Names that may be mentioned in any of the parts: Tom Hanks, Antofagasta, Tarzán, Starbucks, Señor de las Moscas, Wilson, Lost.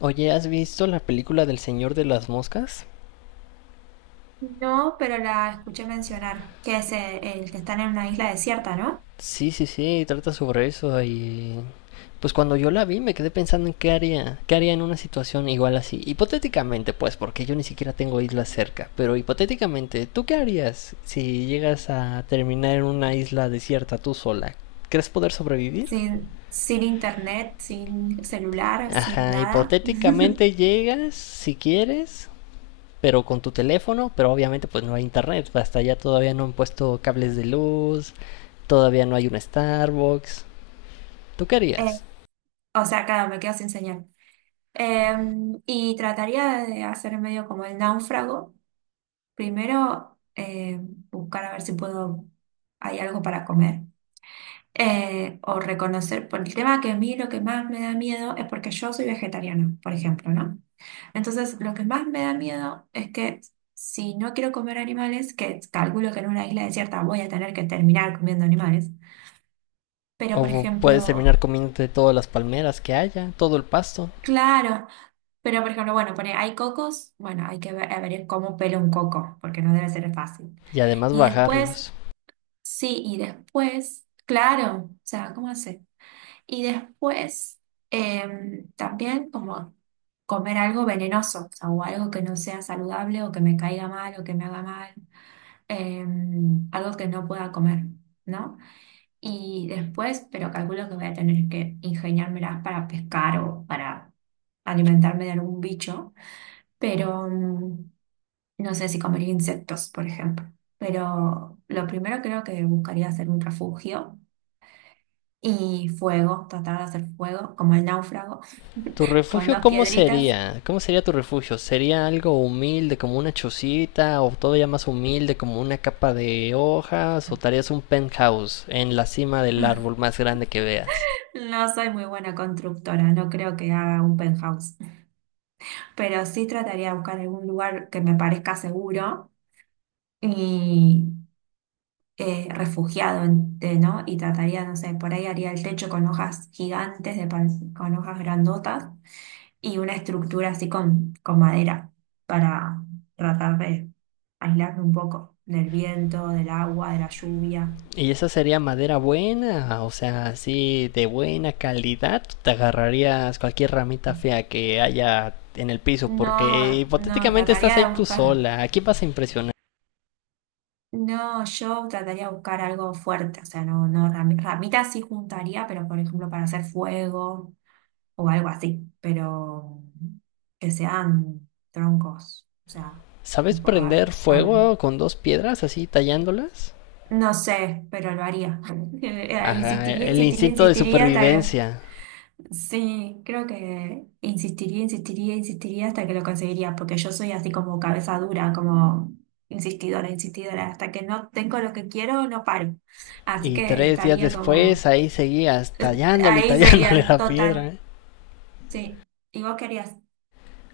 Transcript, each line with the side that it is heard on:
left: Oye, ¿has visto la película del Señor de las Moscas?
right: No, pero la escuché mencionar, que es que están en una isla desierta, ¿no?
left: Sí, sí, sí, trata sobre eso y pues cuando yo la vi me quedé pensando en qué haría en una situación igual así. Hipotéticamente, pues, porque yo ni siquiera tengo islas cerca, pero hipotéticamente, ¿tú qué harías si llegas a terminar en una isla desierta tú sola? ¿Crees poder sobrevivir?
right: Sin internet, sin celular, sin
left: Ajá,
right: nada.
left: hipotéticamente llegas, si quieres, pero con tu teléfono, pero obviamente pues no hay internet, hasta allá todavía no han puesto cables de luz, todavía no hay un Starbucks. ¿Tú qué
right: Eh,
left: harías?
right: o sea, claro, me quedo sin señal. Eh, y trataría de hacer medio como el náufrago. Primero, buscar a ver si puedo, hay algo para comer. O reconocer, por el tema que a mí lo que más me da miedo es porque yo soy vegetariana, por ejemplo, ¿no? Entonces, lo que más me da miedo es que si no quiero comer animales, que calculo que en una isla desierta voy a tener que terminar comiendo animales, pero por
left: O puedes
right: ejemplo,
left: terminar comiéndote todas las palmeras que haya, todo el pasto,
right: claro, pero por ejemplo, bueno, pone, hay cocos, bueno, hay que ver, a ver cómo pelo un coco, porque no debe ser fácil.
left: y además
right: Y después,
left: bajarlos.
right: sí, y después, claro, o sea, ¿cómo hace? Y después, también como comer algo venenoso, o sea, o algo que no sea saludable o que me caiga mal o que me haga mal. Algo que no pueda comer, ¿no? Y después, pero calculo que voy a tener que ingeniármelas para pescar o para alimentarme de algún bicho, pero no sé si comería insectos, por ejemplo. Pero lo primero creo que buscaría hacer un refugio y fuego, tratar de hacer fuego, como el náufrago,
left: ¿Tu
right: con
left: refugio
right: dos
left: cómo
right: piedritas.
left: sería? ¿Cómo sería tu refugio? ¿Sería algo humilde como una chocita o todavía más humilde como una capa de hojas o te harías un penthouse en la cima del árbol más grande que veas?
right: No soy muy buena constructora, no creo que haga un penthouse, pero sí trataría de buscar algún lugar que me parezca seguro y ¿no? Y trataría, no sé, por ahí haría el techo con hojas gigantes, con hojas grandotas y una estructura así con madera para tratar de aislarme un poco del viento, del agua, de la lluvia.
left: Y esa sería madera buena, o sea, así de buena calidad. Te agarrarías cualquier ramita fea que haya en el piso, porque
right: No,
left: hipotéticamente estás
right: trataría
left: ahí
right: de
left: tú
right: buscar.
left: sola. Aquí vas a impresionar.
right: No, yo trataría de buscar algo fuerte, o sea, no, no, rami- ramitas sí juntaría, pero por ejemplo para hacer fuego o algo así, pero que sean troncos, o sea,
left: ¿Sabes
right: un po- ar-
left: prender
right: ar-
left: fuego con dos piedras así tallándolas?
right: no sé, pero lo haría.
left: Ajá,
right: Insistiría,
left: el
right: insistiría,
left: instinto de
right: insistiría hasta que...
left: supervivencia.
right: Sí, creo que insistiría, insistiría hasta que lo conseguiría, porque yo soy así como cabeza dura, como insistidora, insistidora, hasta que no tengo lo que quiero, no paro. Así
left: Y
right: que
left: 3 días
right: estaría
left: después
right: como...
left: ahí seguías tallándole y
right: Ahí
left: tallándole
right: seguía,
left: la piedra,
right: total,
left: ¿eh?
right: sí. ¿Y vos querías?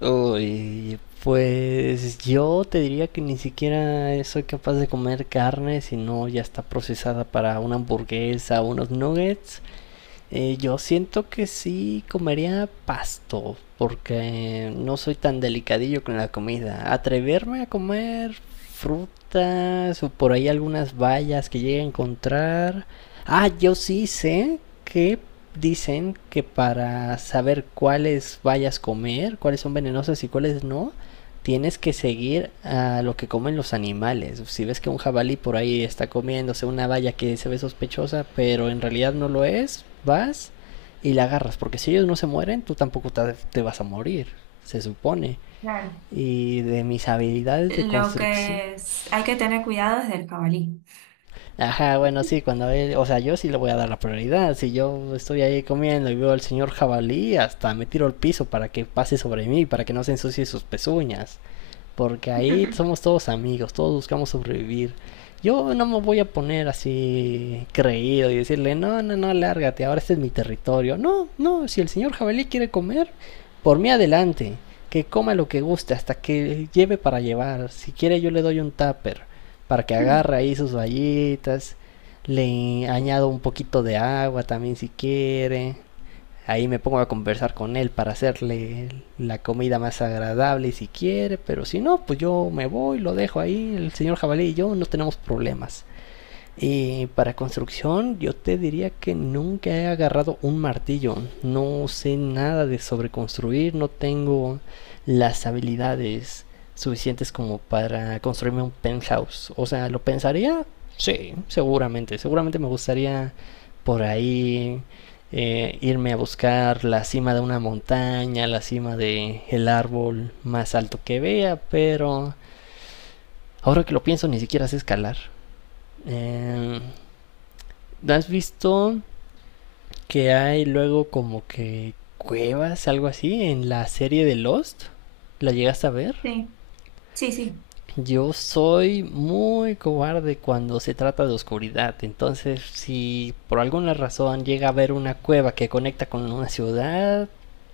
left: Uy, pues yo te diría que ni siquiera soy capaz de comer carne si no ya está procesada para una hamburguesa o unos nuggets. Yo siento que sí comería pasto, porque no soy tan delicadillo con la comida. Atreverme a comer frutas o por ahí algunas bayas que llegue a encontrar. Ah, yo sí sé que dicen que para saber cuáles bayas comer, cuáles son venenosas y cuáles no, tienes que seguir a lo que comen los animales. Si ves que un jabalí por ahí está comiéndose una valla que se ve sospechosa, pero en realidad no lo es, vas y la agarras. Porque si ellos no se mueren, tú tampoco te, vas a morir, se supone. Y de mis habilidades de
right: Lo
left: construcción.
right: que es, hay que tener cuidado es del jabalí.
left: Ajá, bueno, sí, cuando él, o sea, yo sí le voy a dar la prioridad. Si yo estoy ahí comiendo y veo al señor jabalí, hasta me tiro al piso para que pase sobre mí, para que no se ensucie sus pezuñas. Porque ahí somos todos amigos, todos buscamos sobrevivir. Yo no me voy a poner así creído y decirle, no, no, no, lárgate, ahora este es mi territorio. No, no, si el señor jabalí quiere comer, por mí adelante, que coma lo que guste, hasta que lleve para llevar. Si quiere yo le doy un tupper, para que agarre ahí sus vallitas, le añado un poquito de agua también si quiere. Ahí me pongo a conversar con él para hacerle la comida más agradable si quiere, pero si no, pues yo me voy, lo dejo ahí, el señor jabalí y yo no tenemos problemas. Y para construcción yo te diría que nunca he agarrado un martillo. No sé nada de sobreconstruir, no tengo las habilidades suficientes como para construirme un penthouse. O sea, ¿lo pensaría? Sí, seguramente. Seguramente me gustaría por ahí irme a buscar la cima de una montaña, la cima de el árbol más alto que vea, pero ahora que lo pienso ni siquiera sé escalar. Eh, ¿Has visto que hay luego como que cuevas, algo así, en la serie de Lost? ¿La llegaste a ver?
right: Sí, sí, sí.
left: Yo soy muy cobarde cuando se trata de oscuridad, entonces si por alguna razón llega a haber una cueva que conecta con una ciudad,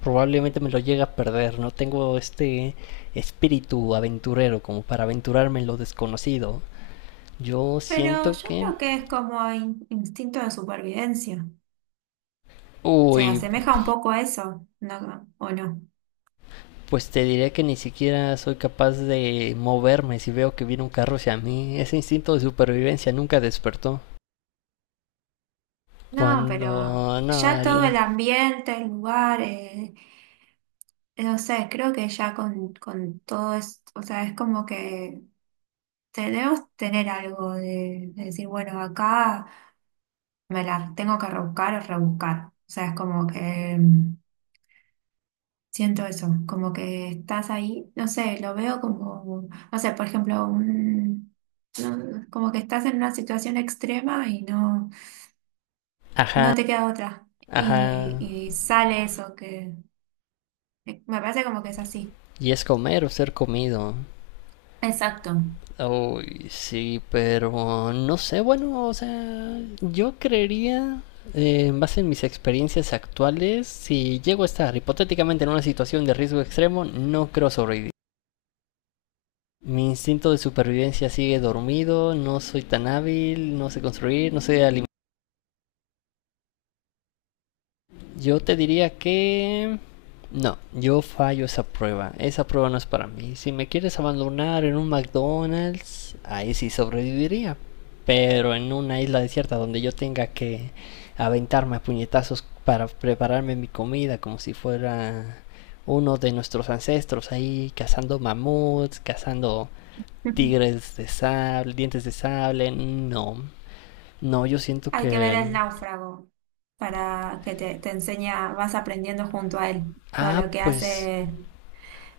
left: probablemente me lo llegue a perder. No tengo este espíritu aventurero como para aventurarme en lo desconocido. Yo
right: Pero
left: siento
right: yo
left: que...
right: creo que es como instinto de supervivencia. Se
left: Uy,
right: asemeja un poco a eso, ¿no? ¿O no?
left: pues te diré que ni siquiera soy capaz de moverme si veo que viene un carro hacia mí. Ese instinto de supervivencia nunca despertó.
right: No, pero
left: Cuando... No,
right: ya todo
left: el...
right: el ambiente, el lugar, no sé, creo que ya con todo esto, o sea, es como que debemos tener algo de decir, bueno, acá me la tengo que rebuscar o rebuscar. O sea, es como que... Siento eso, como que estás ahí, no sé, lo veo como, no sé, por ejemplo, un, no, como que estás en una situación extrema y
left: Ajá,
right: no te queda otra. Y,
left: ajá.
right: y sale eso, que me parece como que es así.
left: Y es comer o ser comido.
right: Exacto.
left: Uy, sí, pero no sé, bueno, o sea, yo creería, en base en mis experiencias actuales, si llego a estar hipotéticamente en una situación de riesgo extremo, no creo sobrevivir. Mi instinto de supervivencia sigue dormido, no soy tan hábil, no sé construir, no sé alimentar. Yo te diría que... No, yo fallo esa prueba. Esa prueba no es para mí. Si me quieres abandonar en un McDonald's, ahí sí sobreviviría. Pero en una isla desierta donde yo tenga que aventarme a puñetazos para prepararme mi comida como si fuera uno de nuestros ancestros ahí cazando mamuts, cazando
right: Ujú.
left: Tigres de Sable, Dientes de Sable, no. No, yo siento
right: Hay que ver
left: que...
right: el náufrago para que te enseña, vas aprendiendo junto a él todo
left: Ah,
right: lo que
left: pues...
right: hace,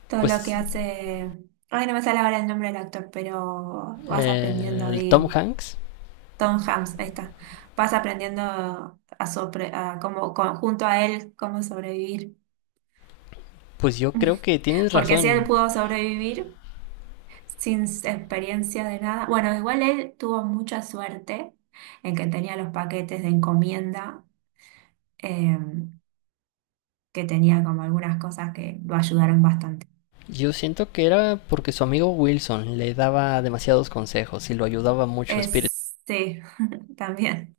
right: todo lo
left: Pues
right: que hace, ay, no me sale ahora el nombre del actor, pero vas aprendiendo
left: el Tom
right: ahí
left: Hanks,
right: Tom Hanks, ahí está. Vas aprendiendo a, sobre, a cómo, con- junto a él cómo sobrevivir.
left: pues yo creo que tienes
right: Porque si
left: razón.
right: él pudo sobrevivir sin experiencia de nada, bueno, igual él tuvo mucha suerte en que tenía los paquetes de encomienda, eh, que tenía como algunas cosas que lo ayudaron bastante.
left: Yo siento que era porque su amigo Wilson le daba demasiados consejos y lo ayudaba mucho, Spirit.
right: Sí, también.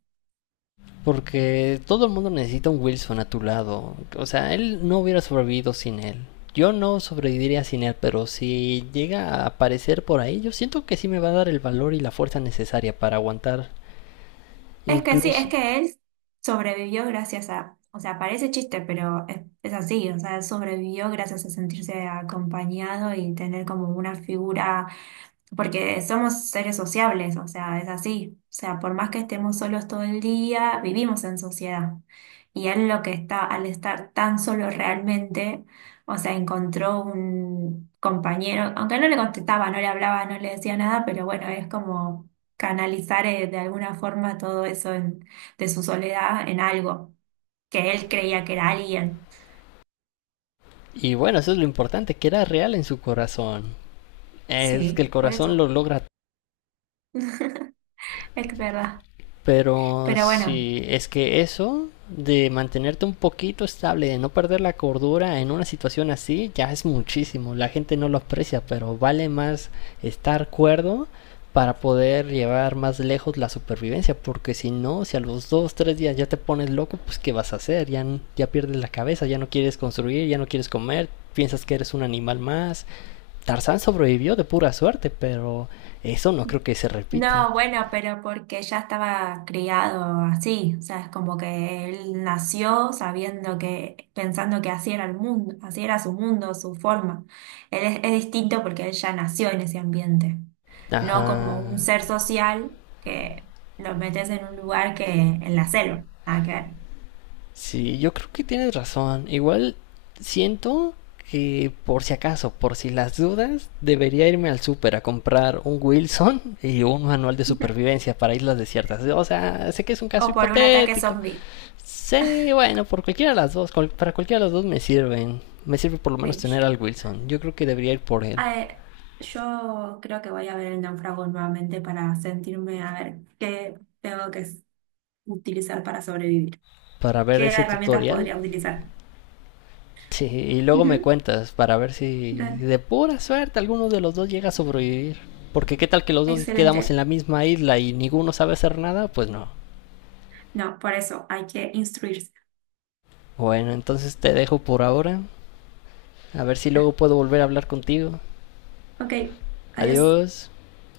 left: Porque todo el mundo necesita un Wilson a tu lado. O sea, él no hubiera sobrevivido sin él. Yo no sobreviviría sin él, pero si llega a aparecer por ahí, yo siento que sí me va a dar el valor y la fuerza necesaria para aguantar.
right: Es que sí, es
left: Incluso,
right: que él sobrevivió gracias a, o sea, parece chiste, pero es así, o sea, él sobrevivió gracias a sentirse acompañado y tener como una figura porque somos seres sociables, o sea, es así. O sea, por más que estemos solos todo el día, vivimos en sociedad. Y él lo que está, al estar tan solo realmente, o sea, encontró un compañero, aunque no le contestaba, no le hablaba, no le decía nada, pero bueno, es como canalizar de alguna forma todo eso de su soledad en algo que él creía que era alguien.
left: y bueno, eso es lo importante, que era real en su corazón. Es que el
right: Sí, por
left: corazón lo
right: eso.
left: logra,
right: Es verdad.
left: pero
right: Pero bueno.
left: si es que eso de mantenerte un poquito estable, de no perder la cordura en una situación así, ya es muchísimo. La gente no lo aprecia, pero vale más estar cuerdo para poder llevar más lejos la supervivencia, porque si no, si a los 2, 3 días ya te pones loco, pues ¿qué vas a hacer? Ya, ya pierdes la cabeza, ya no quieres construir, ya no quieres comer, piensas que eres un animal más, Tarzán sobrevivió de pura suerte, pero eso no creo que se repita.
right: No, bueno, pero porque ya estaba criado así, o sea, es como que él nació sabiendo que, pensando que así era el mundo, así era su mundo, su forma. Es distinto porque él ya nació en ese ambiente, no
left: Ajá.
right: como un ser social que lo metes en un lugar que en la selva, nada que
left: Sí, yo creo que tienes razón. Igual siento que por si acaso, por si las dudas, debería irme al súper a comprar un Wilson y un manual de
right: ver.
left: supervivencia para islas desiertas. O sea, sé que es un caso
right: O por un ataque
left: hipotético.
right: zombie.
left: Sí, bueno, por cualquiera de las dos, para cualquiera de las dos me sirven. Me sirve por lo menos tener
right: Cringe.
left: al Wilson. Yo creo que debería ir por él
right: Eh, yo creo que voy a ver el náufrago nuevamente para sentirme a ver qué tengo que utilizar para sobrevivir.
left: para ver
right: ¿Qué
left: ese
right: herramientas
left: tutorial.
right: podría utilizar?
left: Sí, y luego me
right: Ujú,
left: cuentas para ver si
right: dale,
left: de pura suerte alguno de los dos llega a sobrevivir. Porque qué tal que los dos quedamos en
right: excelente.
left: la misma isla y ninguno sabe hacer nada, pues no.
right: No, por eso hay que instruirse.
left: Bueno, entonces te dejo por ahora. A ver si luego puedo volver a hablar contigo.
right: Ok, adiós.
left: Adiós.